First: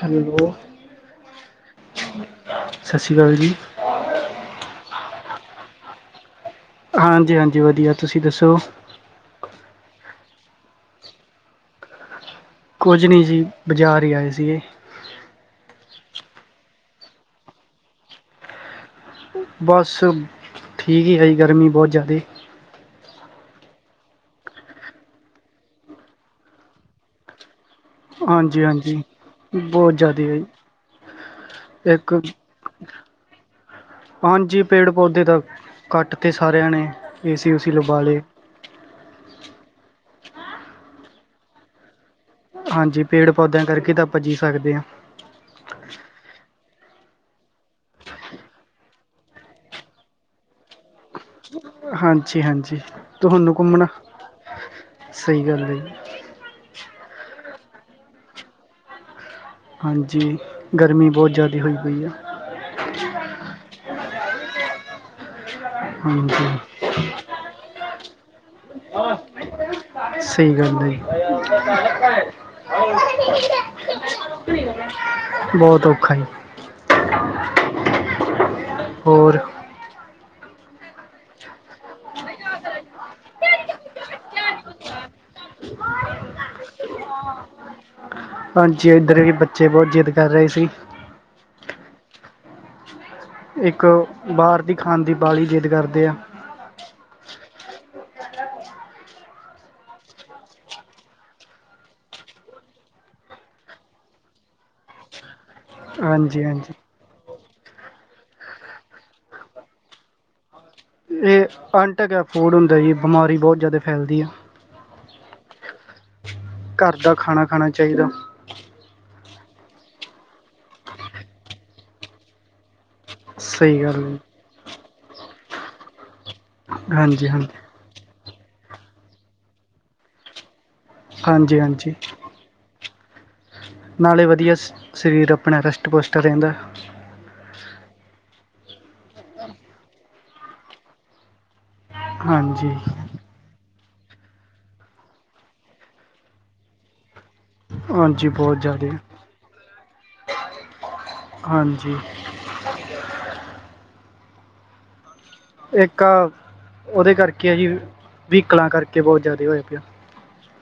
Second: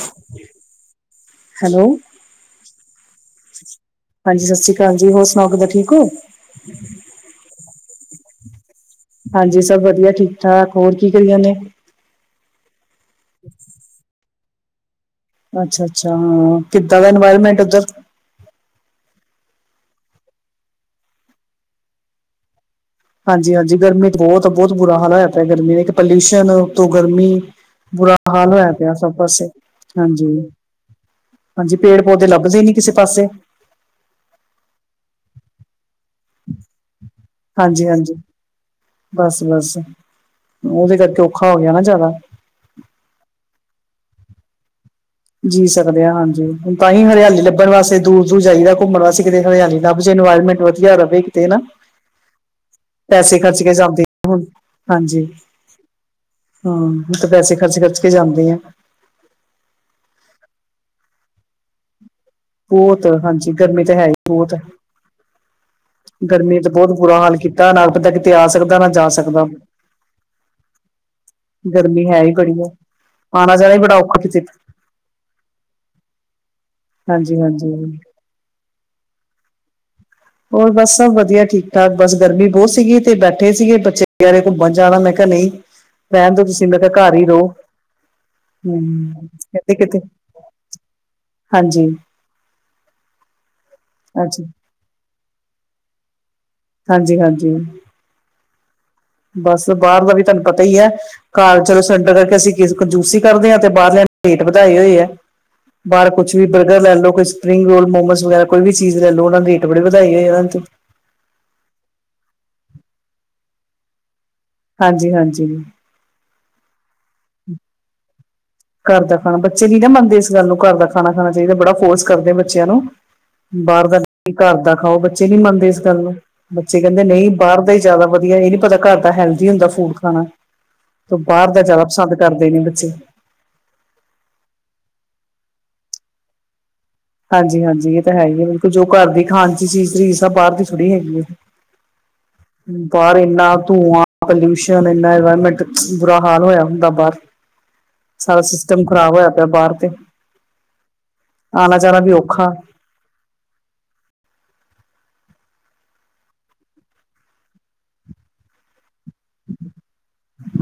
Hello. Hello ਸਤਿ ਸ੍ਰੀ ਅਕਾਲ ਜੀ। ਹਾਂਜੀ, ਸਤਿ ਸ੍ਰੀ ਅਕਾਲ ਜੀ ਹੋਰ ਸੁਣਾਓ ਕਿੱਦਾਂ ਠੀਕ ਹੋ। ਹਾਂਜੀ ਹਾਂਜੀ ਵਧੀਆ, ਤੁਸੀਂ ਦੱਸੋ। ਹਾਂਜੀ, ਸਭ ਵਧੀਆ ਠੀਕ ਠਾਕ, ਹੋਰ ਕੀ ਕਰੀ ਜਾਨੇ। ਕੁਝ ਨਹੀਂ ਜੀ ਬਜ਼ਾਰ ਹੀ ਆਏ ਸੀਗੇ। ਅੱਛਾ-ਅੱਛਾ ਹਾਂ, ਕਿੱਦਾਂ ਦਾ ਇਨਵਾਇਰਮੈਂਟ ਉੱਧਰ? ਬਸ ਠੀਕ ਹੀ ਹੈ ਜੀ, ਗਰਮੀ ਬਹੁਤ ਜ਼ਿਆਦੇ। ਹਾਂਜੀ-ਹਾਂਜੀ, ਗਰਮੀ ਬਹੁਤ ਬਹੁਤ ਬੁਰਾ ਹਾਲ ਹੋਇਆ ਪਿਆ, ਗਰਮੀ ਦੇ ਇੱਕ ਪੋਲਿਊਸ਼ਨ ਉੱਤੋਂ ਗਰਮੀ। ਬੁਰਾ ਹਾਲ ਹਾਂਜੀ ਹੋਇਆ ਪਿਆ ਹਾਂਜੀ ਸਭ ਪਾਸੇ ਬਹੁਤ ਜ਼ਿਆਦਾ ਹਾਂਜੀ। ਹੈ ਜੀ ਹਾਂਜੀ ਪੇੜ ਇੱਕ ਪੌਦੇ ਲੱਭਦੇ ਨਹੀਂ ਕਿਸੇ ਪਾਸੇ। ਹਾਂਜੀ ਪੇੜ ਪੌਦੇ ਤਾਂ ਕੱਟ ਤੇ ਸਾਰਿਆਂ ਨੇ ਏਸੀ ਉਸੀ ਲਵਾ ਹਾਂਜੀ-ਹਾਂਜੀ, ਲਏ ਬਸ-ਬਸ। ਉਹਦੇ ਕਰਕੇ ਔਖਾ ਹੋ ਗਿਆ ਨਾ ਜ਼ਿਆਦਾ। ਹਾਂਜੀ, ਪੇੜ ਪੌਦਿਆਂ ਕਰਕੇ ਤਾਂ ਆਪਾਂ ਜੀ ਸਕਦੇ ਹਾਂ। ਜੀ ਸਕਦੇ ਆ ਹਾਂਜੀ। ਹੁਣ ਤਾਂ ਹੀ ਹਰਿਆਲੀ ਲੱਭਣ ਵਾਸਤੇ ਦੂਰ ਦੂਰ ਜਾਈਦਾ, ਘੁੰਮਣ ਵਾਸਤੇ ਕਿਤੇ ਹਰਿਆਲੀ ਲੱਭੇ ਇਨਵਾਇਰਮੈਂਟ ਵਧੀਆ ਰਹੇ। ਨਾ ਹਾਂਜੀ ਹਾਂਜੀ ਪੈਸੇ ਤੁਹਾਨੂੰ ਖਰਚ ਕੇ ਘੁੰਮਣਾ ਜਾਂਦੇ ਹੁਣ ਹਾਂਜੀ। ਸਹੀ ਗੱਲ ਹੈ ਜੀ ਹੂੰ, ਤੇ ਪੈਸੇ ਖਰਚ ਖਰਚ ਕੇ ਜਾਂਦੇ ਆ। ਹਾਂਜੀ, ਗਰਮੀ ਬਹੁਤ ਜ਼ਿਆਦਾ ਹੋਈ ਪਈ ਆ। ਬਹੁਤ ਹਾਂਜੀ ਗਰਮੀ ਤਾਂ ਹੈ ਹੀ ਬਹੁਤ। ਗਰਮੀ ਨੇ ਤੇ ਹਾਂਜੀ ਬਹੁਤ ਬੁਰਾ ਹਾਲ ਕੀਤਾ, ਨਾ ਬੰਦਾ ਕਿਤੇ ਆ ਸਕਦਾ ਨਾ ਜਾ ਸਕਦਾ। ਸਹੀ ਗੱਲ ਏ। ਗਰਮੀ ਹੈ ਹੀ ਬੜੀ ਆ ਆਉਣਾ ਜਾਣਾ ਹੀ ਬੜਾ ਔਖਾ ਕਿਤੇ [unintelligible] ਬਹੁਤ ਔਖਾ ਈ। ਹਾਂਜੀ ਹਾਂਜੀ। ਹੋਰ ਹੋਰ ਬਸ ਸਭ ਵਧੀਆ ਠੀਕ ਠਾਕ, ਬਸ ਗਰਮੀ ਬਹੁਤ ਸੀਗੀ ਤੇ ਬੈਠੇ ਸੀਗੇ, ਬੱਚੇ ਕਹਿ ਰਹੇ ਘੁੰਮਣ ਜਾਣਾ ਮੈਂ ਕਿਹਾ ਨਹੀਂ ਰਹਿਣ ਦੋ ਤੁਸੀਂ, ਮੈ ਕਿਹਾ ਘਰ ਹੀ ਰਹੋ। ਹਾਂਜੀ ਇੱਧਰ ਵੀ ਬੱਚੇ ਕਿ ਬਹੁਤ ਕਿਤੇ, ਜਿੱਦ ਕਰ ਰਹੇ ਸੀ ਹਾਂਜੀ। ਇਕ ਅੱਛਾ ਬਾਹਰ ਦੀ ਖਾਣ ਦੀ ਬਾਲੀ ਜਿਦ ਕਰਦੇ ਆ ਹਾਂਜੀ ਹਾਂਜੀ ਬਸ ਬਾਹਰ ਦਾ ਵੀ ਤੁਹਾਨੂੰ ਪਤਾ ਹੀ ਹੈ। ਘਰ ਚਲੋ ਸਿਲੰਡਰ ਕਰਕੇ ਅਸੀ ਕਂਜੂਸੀ ਕਰਦੇ ਹਾਂ ਤੇ ਬਾਹਰਲਿਆਂ ਰੇਟ ਵਧਾਏ ਹੋਏ ਹੈ। ਬਾਹਰ ਕੁਛ ਹਾਂਜੀ ਵੀ ਹਾਂਜੀ ਬਰਗਰ ਲੈ ਲਓ ਕੁਛ ਸਪਰਿੰਗ ਰੋਲ ਮੋਮਸ ਵਗੈਰਾ ਕੋਈ ਵੀ ਚੀਜ਼ ਲੈ ਲਓ ਉਹ ਨੂੰ ਰੇਟ ਬੜੇ ਵਧਾਈ ਹੋਏ ਇਹਨਾਂ ਇਹ ਆਟੇ ਦੇ ਫੂਡ ਹੁੰਦਾ ਜੀ ਬਿਮਾਰੀ ਬਹੁਤ ਜਿਆਦਾ ਫੈਲਦੀ ਆ ਹਾਂਜੀ ਹਾਂਜੀ ਘਰ ਦਾ ਖਾਣਾ ਖਾਣਾ ਚਾਹੀਦਾ ਘਰ ਦਾ ਖਾਣਾ ਬੱਚੇ ਨਹੀ ਨਾ ਮੰਨਦੇ ਇਸ ਗੱਲ ਨੂੰ ਘਰ ਦਾ ਖਾਣਾ ਖਾਣਾ ਚਾਹੀਦਾ ਬੜਾ ਫੋਰਸ ਕਰਦੇ ਬੱਚਿਆਂ ਨੂੰ ਸਹੀ ਬਾਹਰ ਦਾ ਗੱਲ ਨਹੀ ਹੈ ਘਰ ਦਾ ਖਾਓ ਬੱਚੇ ਨੀ ਮੰਨਦੇ ਇਸ ਗੱਲ ਨੂੰ ਬੱਚੇ ਕਹਿਦੇ ਹਾਂਜੀ ਨਹੀ ਹਾਂਜੀ ਬਾਹਰ ਦਾ ਹੀ ਜ਼ਿਆਦਾ ਵਧੀਆ ਇਹ ਨੀ ਪਤਾ ਘਰ ਦਾ ਹੈਲਦੀ ਹੁੰਦਾ ਫੂਡ ਖਾਣਾ ਤ ਬਾਹਰ ਹਾਂਜੀ ਦਾ ਜ਼ਿਆਦਾ ਹਾਂਜੀ ਪਸੰਦ ਕਰਦੇ ਨੇ ਬੱਚੇ ਨਾਲੇ ਵਧੀਆ ਸਰੀਰ ਆਪਣਾ ਹੀਸਟ ਪੋਸਟ ਰਹਿੰਦਾ ਹਾਂਜੀ- ਹਾਂਜੀ ਇਹ ਤਾਂ ਹੈ। ਹੀ ਹੈ। ਬਿਲਕੁਲ ਜੋ ਘਰ ਦੀ ਖਾਣ ਚ' ਚੀਜ਼ ਬਾਹਰ ਦੀ ਥੋੜ੍ਹੀ ਹੈਗੀ ਹੈ। ਹਾਂਜੀ ਬਾਹਰ ਇਨਾ ਧੂੰਆਂ ਪੋਲੂਸ਼ਨ ਇਨਾ ਇਨਵਾਇਰਮੈਂਟ ਬੁਰਾ ਹਾਲ ਹੋਇਆ ਹੁੰਦਾ ਬਾਹਰ ਹਾਂਜੀ ਸਾਰਾ ਬਹੁਤ ਸਿਸਟਮ ਜ਼ਿਆਦਾ ਖਰਾਬ ਹੋਇਆ ਪਿਆ ਬਾਹਰ ਤੇ ਹਾਂਜੀ। ਜਰਾ ਵੀ ਔਖਾ- ਇਕ ਉਹਦੇ ਕਰਕੇ ਆ ਜੀ ਵਾਹੀਕਲ ਕਰਕੇ ਬਹੁਤ ਜਿਆਦਾ ਹੋਇਆ ਪਿਆ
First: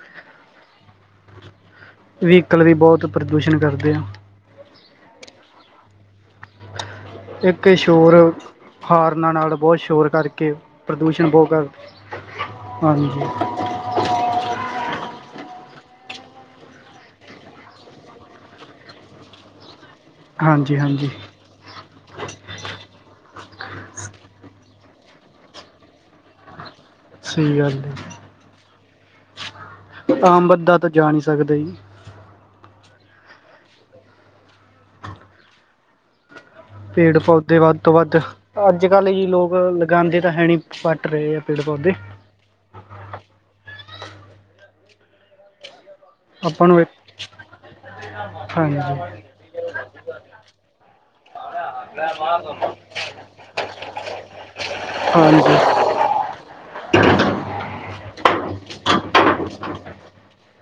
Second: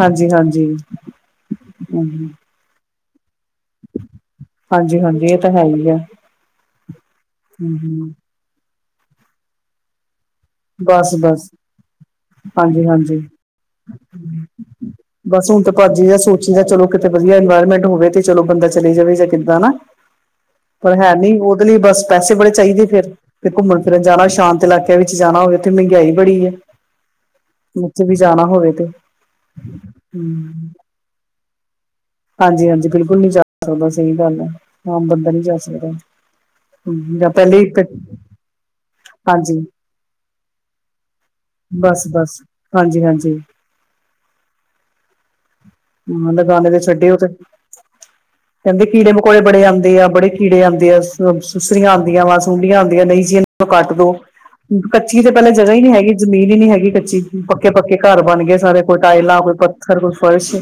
ਹਾਂਜੀ, ਹਾਂਜੀ। ਵਾਹੀਕਲ ਵੀ ਬਹੁਤ ਪ੍ਰਦੂਸ਼ਣ ਕਰਦੇ ਆ ਹਾਂਜੀ- ਹਾਂਜੀ ਇਹ ਤਾਂ ਹੈ। ਹੀ ਆ ਇਕ ਹੂੰ ਸ਼ੋਰ ਹੋਰਨਾਂ ਨਾਲ ਬਹੁਤ ਸ਼ੋਰ ਕਰਕੇ ਕਿ ਪ੍ਰਦੂਸ਼ਣ ਬਹੁਤ ਬਸ-ਬਸ ਕਰ, ਹਾਂਜੀ ਬਸੋ ਭਾਜੀ ਜਾਂ ਸੋਚੀ ਦਾ ਚਲੋ ਕਿਤੇ ਵਧੀਆ ਇਨਵਾਇਰਮੈਂਟ ਹੋਵੇ ਤੇ ਚਲੋ ਬੰਦਾ ਚਲੀ ਜਾਵੇ ਜਾਂ ਕਿਦਾਂ ਹਨਾ। ਹਾਂਜੀ ਪਰ ਹਾਂਜੀ ਹੈ ਨ ਉਹਦੇ ਲਈ ਬਸ ਪੈਸੇ ਬੜੇ ਚਾਹੀਦੇ ਫੇਿਰ ਤੇ ਘੁੰਮਣ ਫਿਰਨ ਜਾਣਾ ਸ਼ਾਂਤ ਇਲਾਕ ਵਿਚ ਜਾਣਾ ਹੋਵੇ ਤੇ ਮਹਿੰਗਾਈ ਬੜੀ ਹੈ। ਸਹੀ ਗੱਲ ਜਿਥੇ ਹੈ ਵੀ ਜਾਣਾ ਹੋਵੇ ਤੇ ਆਮ ਬੰਦਾ ਤਾਂ ਜਾ ਨਹੀਂ ਸਕਦਾ ਜੀ ਹਾਂਜੀ ਹਾਂਜੀ ਬਿਲਕੁਲ ਨੀ ਜਾ ਸਕਦਾ ਸਹੀ ਗੱਲ ਹੈ। ਆਮ ਬੰਦਾ ਨੀ ਜਾ ਸਕਦਾ ਪੇੜ ਜਾਂ ਪੋਦੇ ਪਹਿਲੇ ਹੀ ਵੱਧ ਤੋਂ ਵੱਧ ਆਜ ਕਲ ਹੀ ਲੋਕ ਹਾਂਜੀ ਲਗਾਉਦੇ ਏ ਹੀ ਪਟ ਰਹੇ ਆ ਪੇੜ ਪੋਦੇ ਬਸ ਬਸ ਹਾਂਜੀ ਹਾਂਜੀ ਹਾਂ। ਆਪਾਂ ਲਗੇ ਨੂੰ ਤੇ ਛੱਡੇ ਓਤੇ [inaudible] ਕਹਿਦੇ ਕੀੜੇ ਮਕੌੇੜੇ ਆਉਂਦੇ ਆ ਬੜੇ ਕੀੜੇ ਆਉਂਦੇ ਆ ਸੁਸਰੀਆਂ ਆਉਂਦੀਆਂ ਸੁੰਡੀਆਂ ਆਉਂਦੀਆਂ ਨਹੀ ਜ ਕੱਟ ਦੋ- ਕੱਚੀ ਤੇ ਪਹਿਲੇ ਹਾਂਜੀ ਜਗ੍ਹਾ ਹੀ ਨੀ ਹੈਗੀ ਜ਼ਮੀਨ ਹੀ ਨੀ ਹੈਗੀ ਕੱਚੀ ਪੱਕੇ- ਪੱਕੇ ਘਰ ਬਣ ਗਏ ਸਾਰੇ ਕੋਈ ਟਾਇਲਾਂ ਕੋ ਪੱਥਰ ਕੋਈ ਫਰਸ਼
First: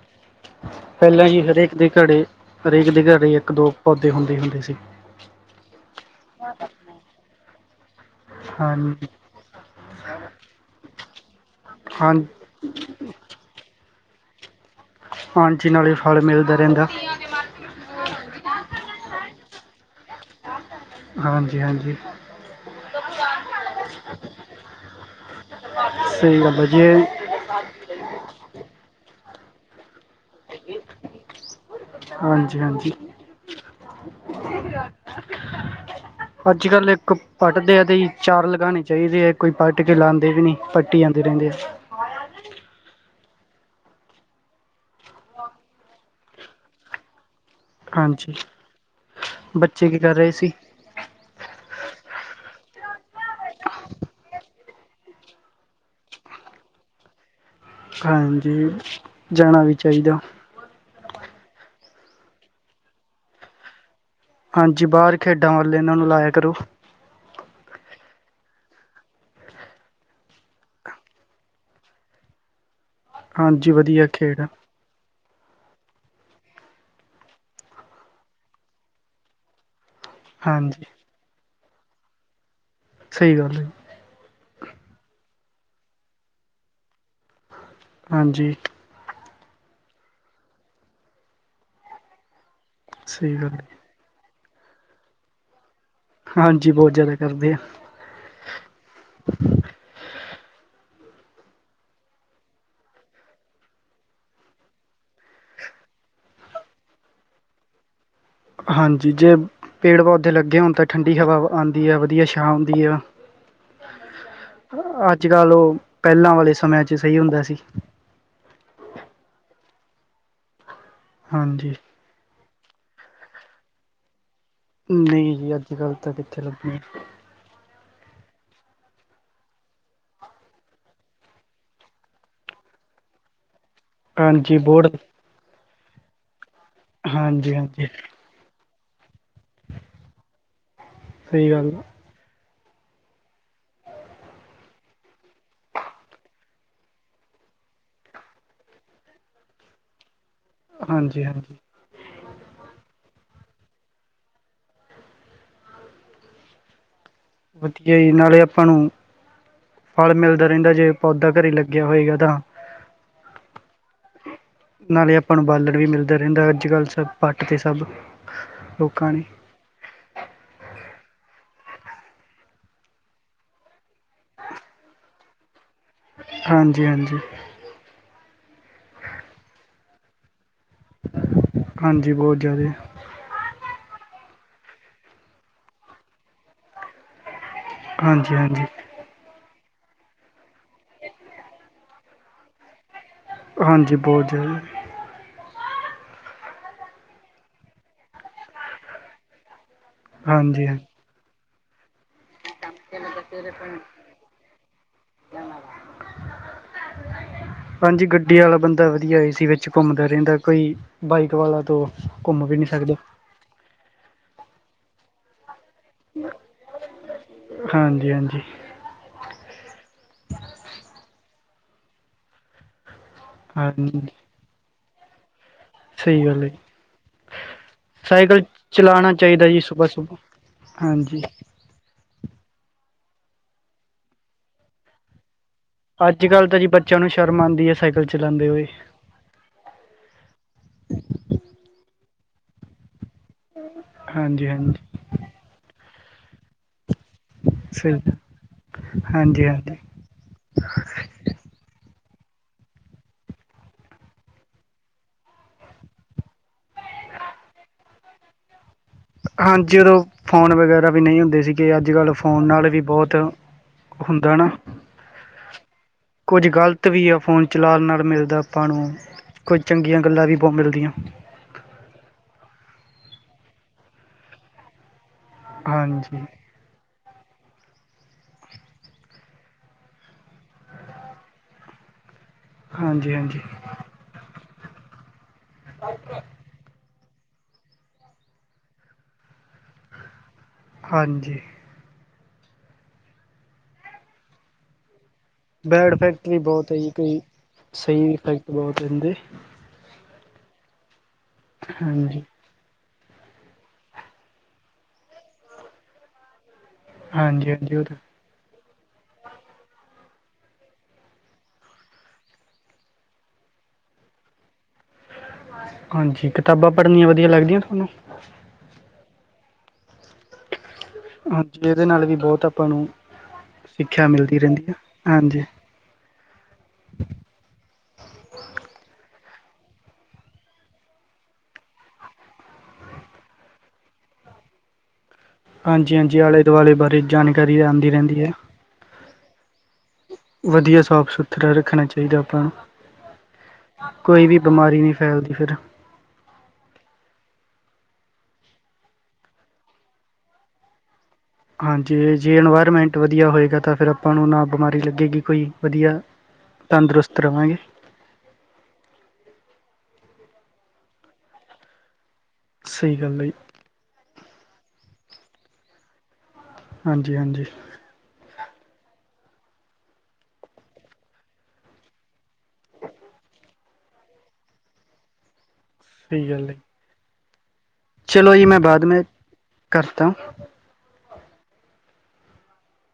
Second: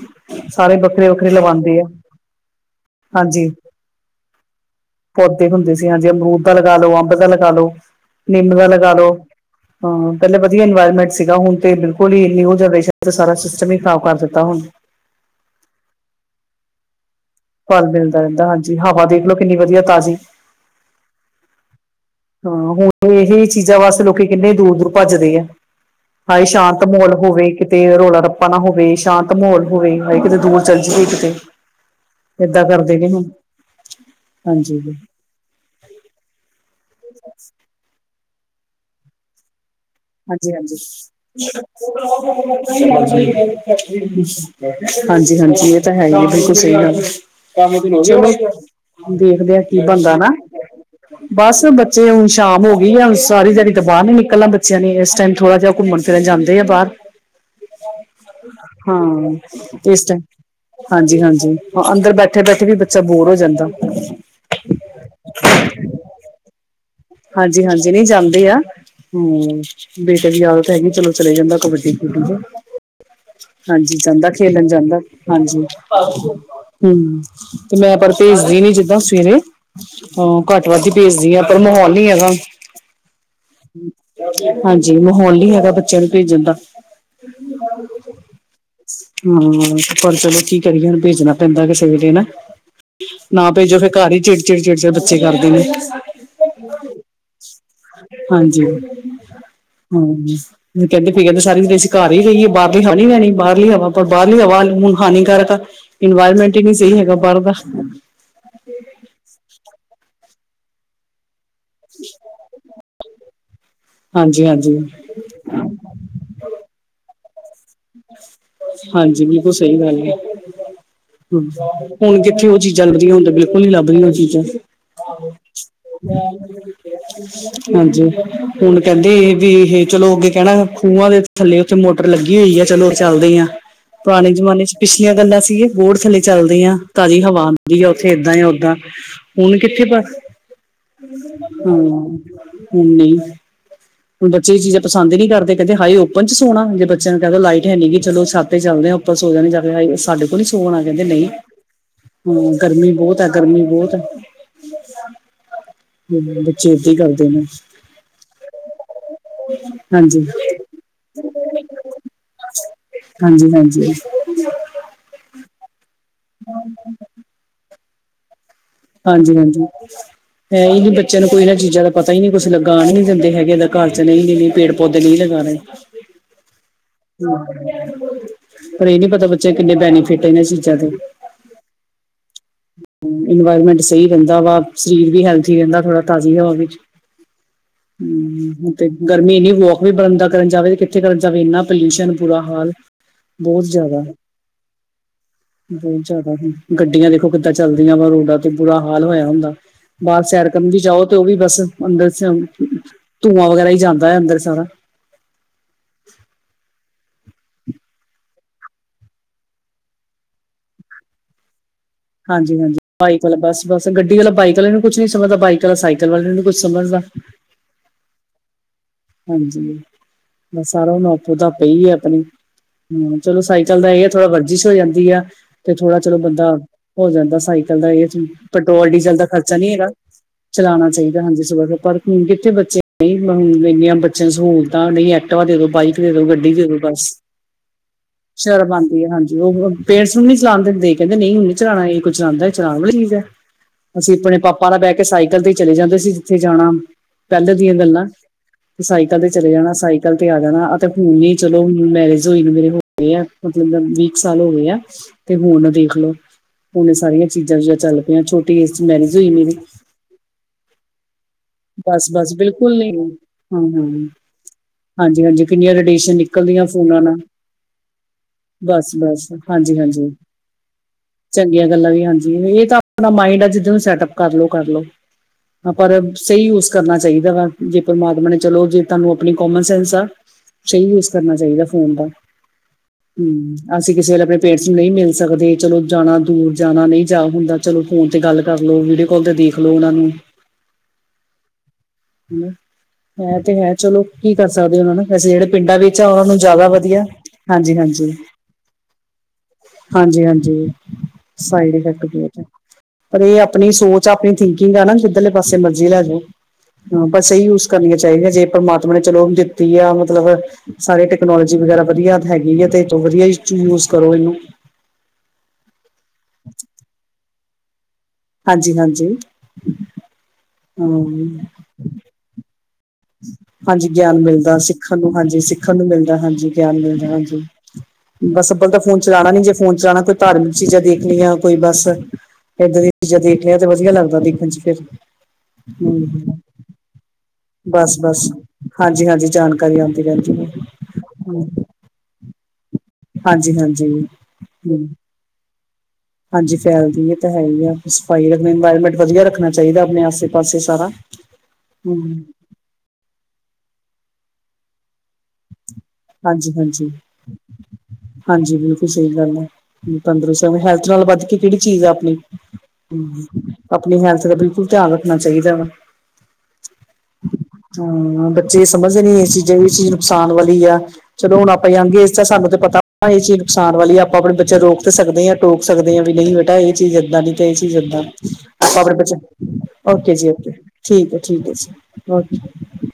ਸਾਰੇ ਵੱਖਰੇ ਪਹਿਲਾਂ ਵੱਖਰੇ ਜੀ ਹਰੇਕ ਲਵਾਉਂਦੇ ਆ ਦੇ ਘਰੇ ਹਰੇਕ ਦੇ ਘਰ ਇਕ ਦੋ ਪੈਏ ਹੁੰਦੇ- ਹੁੰਦੇ ਸੀ। ਪੋਦੇ ਹੁੰਦੇ ਸੀ ਹਾਂ। ਜੇ ਅਮਰੂਦ ਦਾ ਲਗਾ ਲਓ, ਅੰਬ ਦਾ ਲਗਾ ਲੋ, ਨਿਮ ਦਾ ਲਗਾ ਹਾਂਜੀ ਲਓ ਹਾਂ। ਪਹਿਲੇ ਵਧੀਆ ਇਨਵਾਇਰਮੈਂਟ ਸੀਗਾ ਹੁਣ ਤੇ ਬਿਲਕੁਲ ਹਾਂ ਹੀ ਨਊ ਜਨਰੇਸਨ ਸਾਰਾ ਸਿਸਟਮ ਹੀ ਸਾਫਕਰ ਦਿੱਤਾ ਹੁਣ- ਹਾਜੀ ਨਾਲ ਹੀ ਫਲ ਮਿਲਦਾ ਰਹਿਦਾ ਫਲ ਮਿਲਦਾ ਰਹਿੰਦਾ ਹਾਂਜੀ। ਹਵਾ ਦੇਖ ਲੋ ਕਿਨੀ ਵਧੀਆ ਤਾਜ਼ੀ ਹਾਂਜੀ ਹਾਂਜੀ। ਹਾਂ। ਹੁਣ ਇਹਹੀ ਚੀਜ਼ਾਂ ਵਾਸਤੇ ਲੋਕੀ ਕਿਨੇ ਦੂਰ- ਦੂਰ ਭੱਜਦੇ ਐ। ਸਹੀ ਹਾਏ ਗੱਲ ਹੈ ਸ਼ਾਂਤ ਜੀ ਮਾਹੋਲ ਹੋਵੇ ਕਿਤੇ ਰੋਲਾ ਰਪਾ ਨਾ ਹੋਵੇ ਸ਼ਾਂਤ ਘਲਮੋਲ ਹੋ ਗਈ ਹਏ ਕਿਤੇ ਦੂਰ ਚਲ ਜਾਈਏ ਕਿਤੇ ਹਾਂਜੀ ਇਦਾਂ ਹਾਂਜੀ ਕਰਦੇ ਗ ਹੁਣ, ਹਾਂਜੀ ਅੱਜ ਕੱਲ੍ਹ ਪੱਟਦੇ ਆ ਤੇ ਚਾਰ ਲਗਾਉਣੇ ਚਾਹੀਦੇ ਹੈ ਕੋਈ ਪੱਟ ਕੇ ਲਾਉਂਦੇ ਵੀ ਹਾਂਜੀ ਨਹੀਂ ਹਾਂਜੀ ਪੱਟੀ ਜਾਂਦੇ ਰਹਿੰਦੇ ਆ ਹਾਂਜੀ ਹਾਂਜੀ ਇਹ ਤਾਂ ਹੈ ਹੀ ਹੈ ਬਿਲਕੁਲ ਸਹੀ ਹਾਂਜੀ ਗੱਲ ਦੇਖਦੇ ਆ ਕੀ ਬੱਚੇ ਕਰ ਬਣਦਾ ਨਾ ਰਹੇ ਸੀ ਬਸ ਬੱਚੇ ਹੁਣ ਸ਼ਾਮ ਹੋ ਗਈ ਹੂਣ ਸਾਰੀ ਜਾਣੀ ਤੋਂ ਬਾਹਰ ਨੀ ਨਿਕਲਣਾ ਬ ਬੱਚਿਆਂ ਨੇ ਇਸ ਟਾਈਮ ਥੋੜਾ ਜਿਹਾ ਘੁੰਮਣ ਫਿਰਨ ਜਾਂਦੇ ਆ ਬਾਹਰ ਹਾਂਜੀ ਹਾਂ। ਜਾਣਾ ਵੀ ਇਸ ਚਾਹੀਦਾ ਟਾਈਮ ਹਾਂਜੀ -ਹਾਂਜੀ ਹਾਂ। ਅੰਦਰ ਬੈਠੇ ਬੈਠੇ ਵੀ ਬੱਚਾ ਬੋਰ ਹੋ ਜਾਂਦਾ ਹਾਂਜੀ। ਬਾਹਰ ਖੇਡਾਂ ਵੇ ਇਹਨਾਂ ਨੂੰ ਲਾਇਆ ਕਰੋ। ਹਾਂਜੀ ਹਾਂਜੀ ਨਹੀਂ ਜਾਂਦੇ ਆ ਹਮ ਬੇਟੇ ਦੀ ਆਦਤ ਹੈਗੀ ਚਲੋ ਚਲੇ ਜਾਂਦਾ ਕਬੱਡੀ ਕਬੱਡੀ ਚ ਹਾਂਜੀ ਵਧੀਆ ਜਾਂਦਾ ਖੇਡ ਖੇਲਣ ਜਾਂਦਾ ਹਾਂਜੀ ਹਮ, ਤੇ ਮੈਂ ਪਰ ਭੇਜਦੀ ਨੀ ਜਿੱਦਾਂ ਸਵੇਰੇ ਹਾਂ ਘੱਟ ਹਾਂਜੀ ਵੱਧ ਹੀ ਭੇਜਦੀ ਆ, ਪਰ ਮਾਹੌਲ ਨੀ ਹੈਗਾ। ਸਹੀ ਗੱਲ ਹੈ ਹਾਂਜੀ ਮਾਹੌਲ ਨੀ ਹੈਗਾ ਬੱਚਿਆਂ ਨੂੰ ਭੇਜਣ ਦਾ। [unintelligible] ਹਾਂਜੀ ਹਾਂ ਪਰ ਚਲੋ ਕੀ ਕਰੀਏ ਹੁਣ? ਭੇਜਣਾ ਪੈਂਦਾ ਕਿਸੇ ਵੇਲੇ ਨਾ। ਸਹੀ ਨਾ ਗੱਲ ਹੈ ਭੇਜੋ ਫਿਰ ਘਰ ਹੀ ਚਿੜ-ਚਿੜ-ਚਿੜ-ਚਿੜ ਬੱਚੇ ਕਰਦੇ ਨੇ। ਹਾਂਜੀ ਬਹੁਤ ਜ਼ਿਆਦਾ ਕਰਦੇ ਆ। ਹਾਂਜੀ ਹਾਂ। ਕਹਿੰਦੇ ਫਿਰ ਕਹਿੰਦੇ ਸਾਰੀ [unintelligible] ਅਸੀਂ ਘਰ ਹੀ ਰਹੀਏ, ਬਾਹਰਲੀ ਖਾਣੀ ਪੈਣੀ, ਬਾਹਰਲੀ ਹਵਾ ਪਰ ਬਾਹਰਲੀ ਹਵਾ ਹੁਣ ਹਾਨੀਕਾਰਕ ਇਨਵਾਇਰਮੈਂਟ ਹੀ ਨਹੀਂ ਸਹੀ ਹੈਗਾ ਬਾਹਰ ਦਾ। ਹਾਂਜੀ ਜੇ ਪੇੜ ਪੌਦੇੇ ਲੱਗੇ ਹੋਣ ਤਾਂ ਠੰਡੀ ਹਵਾ ਵ ਆਉਂਦੀ ਆ ਵਧੀਆ ਛਾ ਆਉਂਦੀ ਆ। ਹਾਂਜੀ ਹਾਂਜੀ ਅੱਜ ਕੱਲ ਉਹ ਪਹਿਲਾਂ ਵਾਲੇ ਸਮਿਆਂ ਚ ਸਹੀ ਹੁੰਦਾ ਸੀ। ਹਾਂਜੀ ਬਿਲਕੁਲ ਸਹੀ ਗੱਲ ਹੈ। ਹਾਂਜੀ ਹੁਣ ਜਿ ਉੱਥ ਉਹ ਚੀਜ਼ ਲੱਬਦੀਆਂ ਹੁਨ ਤੇ ਬਿਲਕੁਲ ਨ ਲੱਭਦੀਆਂ ਉਹ ਚੀਜਾ ਨਹੀਂ ਜੀ ਅੱਜ ਕੱਲ੍ਹ ਤਾਂ ਕਿੱਥੇ ਲੱਗਣੀ ਹਾਂਜੀ। ਹੁਣ ਕਹਿੰਦੇ ਵੀ ਇਹ ਚਲੋ ਅੱਗੇ ਕਹਿਣਾ ਖੂਹਾਂ ਦੇ ਥੱਲੇ ਉੱਥੇ ਮੋਟਰ ਲੱਗੀ ਹੋਈ ਹੈ। ਚਲੋ ਚੱਲਦੇ ਆ ਪੁਰਾਣੇ ਹਾਂਜੀ ਜਮਾਨੇ ਚ ਬੋਰਡ ਪਿਛਲੀਆਂ ਗੱਲਾਂ ਸੀਆਂ ਬੋਰਡ ਥੱਲੇ ਚੱਲਦੇ ਤਾਜ਼ੀ ਹਵਾ ਹਾਂਜੀ ਹੁੰਦੀ ਹਾਂਜੀ ਆ ਉੱਥੇ ਏਦਾਂ ਹੀ ਓਦਾਂ ਹੁਣ ਕਿੱਥੇ ਪਰ, ਸਹੀ ਗੱਲ ਹੂ ਹੂ ਨਹੀਂ ਹੁਣ ਬੱਚੇ ਇਹ ਚੀਜ਼ਾਂ ਪਸੰਦ ਨਹੀਂ ਕਰਦੇ, ਕਹਿੰਦੇ ਹਾਏ ਓਪਨ ਚ ਸੋਹਣਾ, ਜੇ ਬੱਚਿਆਂ ਨੂੰ ਕਹਿ ਦੋ ਲਾਈਟ ਹੈਨੀ ਕਿ ਚਲੋ ਛੱਤ ਤੇ ਚੱਲਦੇ ਆਪਾਂ ਸੋ ਜਾਣੇ ਜਾ ਕੇ ਹਾਏ ਸਾਡੇ ਕੋਲ ਹੀ ਸੋਣਾ, ਕਹਿੰਦੇ ਹਾਂਜੀ ਨਹੀਂ, ਹਾਂਜੀ ਹਮ ਗਰਮੀ ਬਹੁਤ ਹੈਂ ਗਰਮੀ ਬਹੁਤ ਹੈ ਬੱਚੇ ਹੀ ਕਰਦੇ ਨੇ ਵਧੀਆ ਜੀ, ਨਾਲੇ ਆਪਾਂ ਨੂੰ ਫਲ ਹਾਂਜੀ, ਮਿਲਦਾ ਰਹਿੰਦਾ ਜੇ ਪੌਦਾ ਘਰੇ ਲੱਗਿਆ ਹੋਏਗਾ ਤਾਂ। ਹਾਂਜੀ-ਹਾਂਜੀ। ਨਾਲੇ ਆਪਾਂ ਨੂੰ ਬਾਲਣ ਵੀ ਮਿਲਦਾ ਰਹਿੰਦਾ, ਅੱਜ ਕੱਲ੍ਹ ਸਬ ਪੱਟ ਤੇ ਸਭ ਲੋਕਾਂ ਨੇ ਹਾਂਜੀ-ਹਾਂਜੀ ਹੈ ਹੀ ਨਹੀਂ ਬੱਚਿਆਂ ਨੂੰ। ਕੋਈ ਇਹਨਾਂ ਚੀਜ਼ਾਂ ਦਾ ਪਤਾ ਹੀ ਨਹੀਂ ਕੁਛ ਲਗਾ। ਆਹਨ ਹੀ ਨੀ ਦਿੰਦੇ ਹੈਗੇ ਏਹ ਤਾਂ ਘਰ ਚ, ਨਹੀਂ-ਨਹੀਂ-ਨਹੀਂ ਪੇੜ ਪੌਦੇ ਨਹੀਂ ਲਗਾਣੇ। ਹਾਂਜੀ ਹਾਂਜੀ ਪਰ ਇਹ ਨੀ ਪਤਾ ਬੱਚੇ ਨੂੰ ਕਿੰਨੇ ਬੈਨੀਫਿਟ ਏ ਇਹਨਾਂ ਚੀਜ਼ਾਂ ਦੇ ਹਾਂਜੀ ਬਹੁਤ ਜ਼ਿਆਦਾ। ਇਨਵਾਇਰਮੈਂਟ ਸਹੀ ਰਹਿੰਦਾ ਵਾ, ਸਰੀਰ ਵੀ ਹੈਲਥੀ ਰਹਿੰਦਾ ਥੋੜਾ ਤਾਜ਼ੀ ਹਵਾ ਵਿੱਚ। ਹਾਂਜੀ ਹਾਂਜੀ ਹਮ ਤੇ ਗਰਮੀ ਨੀ ਵੋ ਵੀ ਬਰੰਦਾ ਕਰਨ ਜਾਵੇ ਤੇ ਕਿੱਥੇ ਕਰਨ ਜਾਵੇ? ਇੰਨਾ ਪੋਲਿਊਸ਼ਨ ਬੂਰਾ ਹਾਲ। ਬਹੁਤ ਹਾਂਜੀ ਜ਼ਿਆਦਾ ਬਹੁਤ ਜ਼ਿਆਦਾ। ਬਹੁਤ ਜ਼ਿਆਦਾ ਹ ਗੱਡੀਆਂ ਦੇਖੋ ਕਿੱਦਾਂ ਚੱਲਦੀਆਂ ਵਾ, ਰੋਡਾਂ ਤੇ ਬੁਰਾ ਹਾਲ ਹੋਇਆ ਹੁੰਦਾ। ਬਾਹਰ ਸੈਰ ਹਾਂਜੀ ਕਰਨ ਹਾਂ ਵੀ ਜਾਓ, ਤੇ ਉਹ ਵੀ ਬਸ ਅੰਦਰ ਧੂੰਆਂ ਵਗੈਰਾ ਹੀ ਜਾਂਦਾ ਹੈ ਅੰਦਰ ਸਾਰਾ। ਹਾਂਜੀ ਗੱਡੀ ਵਾਲਾ ਬੰਦਾ ਵਧੀਆ ਏ ਸੀ ਵਿੱਚ ਘੁੰਮਦਾ ਰਹਿੰਦਾ, ਕੋਈ ਬਾਈਕ ਵਾਲਾ ਤੋਂ ਘੁੰਮ ਵੀ ਨਹੀਂ ਹਾਂਜੀ-ਹਾਂਜੀ ਸਕਦਾ ਬਾਈਕ ਵਾਲਾ ਬਸ-ਬਸ ਗੱਡੀ ਵਾਲਾ ਬਾਈਕ ਵਾਲੇ ਨੂੰ ਕੁਛ ਨੀ ਸਮਝਦਾ, ਬਾਈਕ ਕ ਸਾਈਕਲ ਵਾਲੇ ਨੂੰ ਨਹੀਂ ਕੁੱਛ ਸਮਝਦਾ। ਹਾਂਜੀ ਹਾਂਜੀ ਹਾਂਜੀ, ਬਸ ਸਾਰਾ ਉਹਨੂੰ ਆਪੋ ਤਾਂ ਪਈ ਆ ਆਪਣੀ। ਹਮ ਚਲੋ ਸਾਈਕਲ ਦਾ ਇਹ ਹਾਂਜੀ ਆ ਥੋੜ੍ਹਾ ਵਰਜਿਸ਼ ਹੋ ਜਾਂਦੀ ਆ। ਤੇ ਥੋੜਾ ਚਲੋ ਸਹੀ ਗੱਲ ਹੈ ਬੰਦਾ ਜੀ ਹੋ ਜਾਂਦਾ ਸਾਈਕਲ ਦਾ ਇਹ ਜੀ ਸਾਈਕਲ ਪੈਟਰੋਲ, ਚਲਾਉਣਾ ਡੀਜ਼ਲ ਦਾ ਚਾਹੀਦਾ ਖਰਚਾ ਜੀ ਨਹੀਂ ਹੈਗਾ। ਸੁਬਾਹ ਸੁਬਾਹ ਚਲਾਉਣਾ ਚਾਹੀਦਾ ਹਾਂਜੀ ਸਵੇਰੇ ਪਰ ਹੁਣ ਕਿੱਥੇ ਬੱਚੇ ਨਹੀਂ ਮ ਇੰਨੀਆਂ ਬੱਚਿਆਂ ਨੂੰ ਸਹੂਲਤਾਂ, ਨਹੀਂ ਐਕਟੀਵਾ ਦੇ ਦੋ, ਬਾਈਕ ਦੇ ਦੋ, ਅੱਜ ਕੱਲ੍ਹ ਗੱਡੀ ਤਾਂ ਦੇ ਜੀ ਦੋ ਬੱਚਿਆਂ ਬੱਸ। ਨੂੰ ਸ਼ਰਮ ਆਉਂਦੀ ਹੈ ਸਾਈਕਲ ਚਲਾਉਂਦੇ ਹੋਏ ਸ਼ਰਮ ਆਉਂਦੀ ਹੈ ਹਾਂਜੀ, ਉਹ ਹੁਣ ਪੇਟਸ ਨੂੰ ਨੀ ਚਲਾਉਣ ਦਿੰਦੇ, ਕਹਿੰਦੇ ਨਹੀਂ ਹੁਣ ਨੀ ਚਲਾਉਣਾ ਏ। ਕੋਈ ਚਲਾਉਦਾ ਹੈ, ਚਲਾਉਣ ਵਾਲੀ ਚੀਜ਼ ਹੈ, ਅਸੀਂ ਆਪਨੇ ਹਾਂਜੀ ਪਾਪਾ ਹਾਂਜੀ ਨਾਲ ਬਹਿ ਕੇ ਸਾਈਕਲ ਤੇ ਚਲੇ ਜਾਂਦੇ ਸੀ। ਜਿੱਥੇ ਜਾਣਾ ਪਹਿਲੇ ਦੀਆਂ ਸਹੀ ਗੱਲਾਂ ਤੇ ਸਾਈਕਲ ਤੇ ਹਾਂਜੀ ਚਲੇ ਜਾਣਾ, ਹਾਂਜੀ ਸਾਈਕਲ ਤੇ ਆ ਜਾਣਾ, ਆਂ ਤੇ ਹੁਨ ਹੀ ਚਲੋ ਹੁ ਮੈਰਿਜ ਹੋਈ ਨੂੰ ਮੇਰੇ ਹੋ ਗਏ ਆ, ਮਤਲਬ ਵੀਹ ਕੁ ਸਾਲ ਹੋ ਗਏ ਆ, ਤੇ ਹੁਣ ਦੇਖਲਓ। ਹੁਣ ਏਹ ਸਾਰੀਆਂ ਚੀਜ਼ਾਂ ਵੀਜ਼ਾ ਚੱਲ ਪਈਆਂ, ਛੋਟੀ ਏ ਹਾਂਜੀ ਉਦੋਂ ਫੋਨ ਵਗੈਰਾ ਵੀ ਨਹੀਂ ਹੁੰਦੇ ਸੀ਼। ਕਿ ਅੱਜ ਬਸ ਕੱਲ ਬਸ ਫੋਨ ਨਾਲ ਬਿਲਕੁਲ ਵੀ ਨਹੀਂ ਬਹੁਤ ਹਾਂ ਹਾਂ ਹੁੰਦਾ ਨਾ ਹਾਂਜੀ ਹਾਂਜੀ ਕਿੰਨੀਆਂ ਰੇਡੀਏਸ਼ਨ ਕੁਝ ਨਿਕਲਦੀਆਂ ਗਲਤ ਫੋਨਾਂ ਵੀ ਨਾਲ ਆ ਫੋਨ ਚਲਾਉਣ ਨਾਲ ਮਿਲਦਾ ਆਪਾਂ ਨੂੰ ਬਸ ਬਸ ਕੁਝ ਹਾਂਜੀ ਚੰਗੀ ਹਾਂਜੀ ਗੱਲਾਂ ਵੀ ਬਹੁਤ ਮਿਲਦੀਆਂ ਚੰਗੀਆਂ ਗੱਲਾਂ ਵੀ ਹਾਂਜੀ ਇਹ ਤਾਂ ਆਪਣਾ ਮਾਇੰਡ ਆ ਜਿਹਦੇ ਨੂੰ ਸੈਟਅਪ ਕਰ ਲਓ, ਕਰਲਓ ਪਰ ਹਾਂਜੀ ਸਹੀ ਯੂਜ ਕਰਨਾ ਸਹੀ ਤਰ੍ਹਾਂ ਜੇ ਪਰਮਾਤਮਾ ਨੇ ਚਲੋ ਜੇ ਤੁਹਾਨੂੰ ਆਪਣੀ ਕੋਮਨ ਸੈਂਸ ਆ ਸਹੀ ਯੂਜ ਕਰਨਾ ਚਾਹੀਦਾ ਫੋਨ ਦਾ ਹਾਂਜੀ ਹਾਂਜੀ ਹਮ ਅਸੀਂ ਕਿਸੇ ਵੇਲੇ ਆਪਣੇ ਪੇਟਸ ਨੂੰ ਨਹੀਂ ਮਿਲ ਸਕਦੇ ਚਲੋ ਜਾਣਾ ਦੂਰ ਜਾਣਾ ਨਹੀਂ ਜਾ ਹੁੰਦਾ ਚਲੋ ਫੋਨ ਤੇ ਗੱਲ ਕਰਲੋ ਵੀਡੀਓ ਕੋਲ ਤੇ ਦੇਖ ਲੋੋ ਉਹਨਾਂ ਨੂੰ ਹਾਂਜੀ। ਹ ਹੈ ਤੇ ਹੈ ਚਲੋ ਕੀ ਕਰ ਸਕਦੇ ਉਹਨਾ ਨੂੰ? ਵੈਸੇ ਜਿਹੜੇ ਪਿੰਡਾਂ ਬੈਡ ਵਿੱਚ ਆ, ਉਹਨਾਂ ਇਫੈਕਟ ਨੂੰ ਵੀ ਜ਼ਿਆਦਾ ਬਹੁਤ ਹੈ ਜੀ ਵਧੀਆ ਕੋਈ ਹਾਂਜੀ-ਹਾਂਜੀ ਸਹੀ ਇਫੈਕਟ ਬਹੁਤ ਇਹਦੇ ਹਾਜੀ-ਹਾਂਜੀ, ਸਾਈਡਈਫੈਕਟ ਹਾਂਜੀ [unintelligible] ਪਰ ਇਹ ਆਪਣੀ ਸੋਚ, ਆਪਣੀ ਥਿੰਕਿੰਗ ਆ ਨਾ, ਜਿੱਧਰਲੇ ਪਾਸੇ ਮਰਜ਼ੀ ਲੈ ਜਾਓ। ਹਾਂ ਬਸ ਇਹੀ ਹਾਂਜੀ ਯੂਜ ਹਾਂਜੀ ਉਹ ਕਰਨੀਆਂ ਤਾਂ ਚਾਹੀਦੀਆਂ ਜੇ ਪਰਮਾਤ ਨੇ ਚਲੋ ਦਿੱਤੀ ਆ ਮਤਲਬ ਸਾਰੇ ਟੈਕਨੋਲੋਜੀ ਵਗੈਰਾ ਵਧੀਆ ਹੈਗੀ ਆ ਤੇੋਂ ਵਧੀਆ ਚੁਜ ਕਰੋ ਇਹਨੂੰ ਹਾਂਜੀ ਕਿਤਾਬਾਂ ਪੜਨੀਆਂ ਵਧੀਆ ਲੱਗਦੀਆਂ ਤੁਹਾਨੂੰ ਹਾਂਜੀ, ਹਾਂਜੀ ਹਾਂ ਹਾਂਜੀ ਇਹਦੇ ਨਾਲ ਵੀ ਬਹੁਤ ਆਪਾਂ ਨੂੰ ਹਾਂਜੀ ਸਿੱਖਿਆ ਗਿਆਨ ਮਿਲਦੀ ਮਿਲਦਾ ਰਹਿੰਦੀ ਹੈ ਸਿੱਖਣ ਨੂੰ ਹਾਂਜੀ ਸਿੱਖਣ ਨੂੰ ਮਿਲਦਾ ਹਾਂਜੀ ਗਿਆਨ ਮਿਲਦਾ ਹਾਂਜੀ। ਬਸ ਅੱਬਲ ਤਾਂ ਫੋਨ ਚਲਾਉਣਾ ਨੀ ਜੇ ਫੋਨ ਚਲਾਉਣਾ ਕੋਈ ਧਾਰਮਿਕ ਚੀਜ਼ਾਂ ਦੇਖਣੀਆਂ ਕੋਈ ਬਸ ੱਦਾਂ ਦੀਆਂ ਚੀਜ਼ਾਂ ਦੇਖ ਲਿਆ ਤੇ ਵਧੀਆ ਲੱਗਦਾ ਦੇਖਣ ਚ ਫਿਰ ਹਾਂਜੀ, ਹਮ ਹਾਂਜੀ ਆਲੇ ਦੁਆਲੇ ਬਾਰੇ ਜਾਣਕਾਰੀ ਰ ਬਸ ਰਹਿੰਦੀ ਬਸ ਹੈ ਹਾਂਜੀ ਹਾਂਜੀ ਜਾਣਕਾਰੀ ਆਉਂਦੀ ਰਹਿੰਦੀ ਹੈ ਵਧੀਆ ਸਾਫ ਸੁਥਰਾ ਰੱਖਣਾ ਚਾਹੀਦਾ ਆਪਾਂ ਨੂੰ ਹਾਂਜੀ, ਹਾਂਜੀ, ਕੋਈ ਵੀ ਬਿਮਾਰੀ ਨਹੀਂ ਫੈਲਦੀ ਫਿਰ ਹਾਂਜੀ ਫੈਲਦੀ ਹੈ ਤਾਂ ਹੈ ਹੀ ਆ ਸਫਾਈ ਰੱਖਣੀ ਇਨਵਾਇਰਮੈਂਟ ਵਧੀਆ ਰੱਖਣਾ ਚਾਹੀਦਾ ਆਪਣੇ ਆਸੇ ਪਾਸੇ ਸਾਰਾ ਹੂੰ ਹਾਂਜੀ ਜੇ ਇਨਵਾਇਰਮੈਂਟ ਵਧੀਆ ਹੋਏਗਾ ਤਾਂ ਫਿਰ ਆਪਾਂ ਨੂੰ ਨਾ ਬਿਮਾਰੀ ਲ ਹਾਂਜੀ, ਹਾਂਜੀ, ਤੰਦਰੁਸਤ ਰਵਾਂਗੇ ਹਾਂਜੀ ਬਿਲਕੁਲ ਸਹੀ ਗੱਲ ਆ ਪੰਦਰ ਸੌ ਹੈਲਥ ਨਾਲ ਵੱਧ ਕੇ ਕਿਹੜੀ ਚੀਜ਼ ਆ ਆਪਣੀ ਸਹੀ ਗੱਲ ਹੈ ਜੀ ਹ ਆਪਣੀ ਹੈਲਥ ਦਾ ਬਿਲਕੁਲ ਧਿਆਨ ਰੱਖਣਾ ਚਾਹੀਦਾ ਵਾ ਹਾਂਜੀ, ਹਾਂਜੀ ਹਾਂ ਬੱਚੇ ਇਹ ਸਮਝਦੇ ਨੀ ਇਹ ਚੀਜ਼ਾਂ ਚੀਜ਼ ਨੁਕਸਾਨ ਵਾਲੀ ਆ ਚਲੋ ਹੁਣ ਆਪਾਂ ਆਗੇ ਇਸ ਤਾਂ ਸਾਨੂੰ ਤੇ ਪਤਾ ਇਹ ਚੀਜ਼ ਨੁਕਸਾਨ ਵਾਲੀ ਆ ਆਪਾਂ ਆਪਣੇ ਬੱਚੇ ਨੂੰ ਰੋਕ ਸਕਦੇ ਹਾਂ ਟੋਕ ਸਕਦੇ ਹਾਂ ਵੀ ਸਹੀ ਨਹੀਂ ਗੱਲ ਹੈ ਬੇਟਾ ਇਹ ਚੀਜ਼ ਏਦਾਂ ਦੀ ਗਏ ਸੀ ਜਿਦਾਂ ਚਲੋ ਜੀ ਮੈਂ ਬਾਅਦ ਸਾਰੇ ਮੈਂ ਬੱਚੇ ਕਰਤਾ ਓਕੇ ਜੀ ਓਕੇ ਠੀਕ ਠੀਕ ਜੀ। ਵਾਗੇ।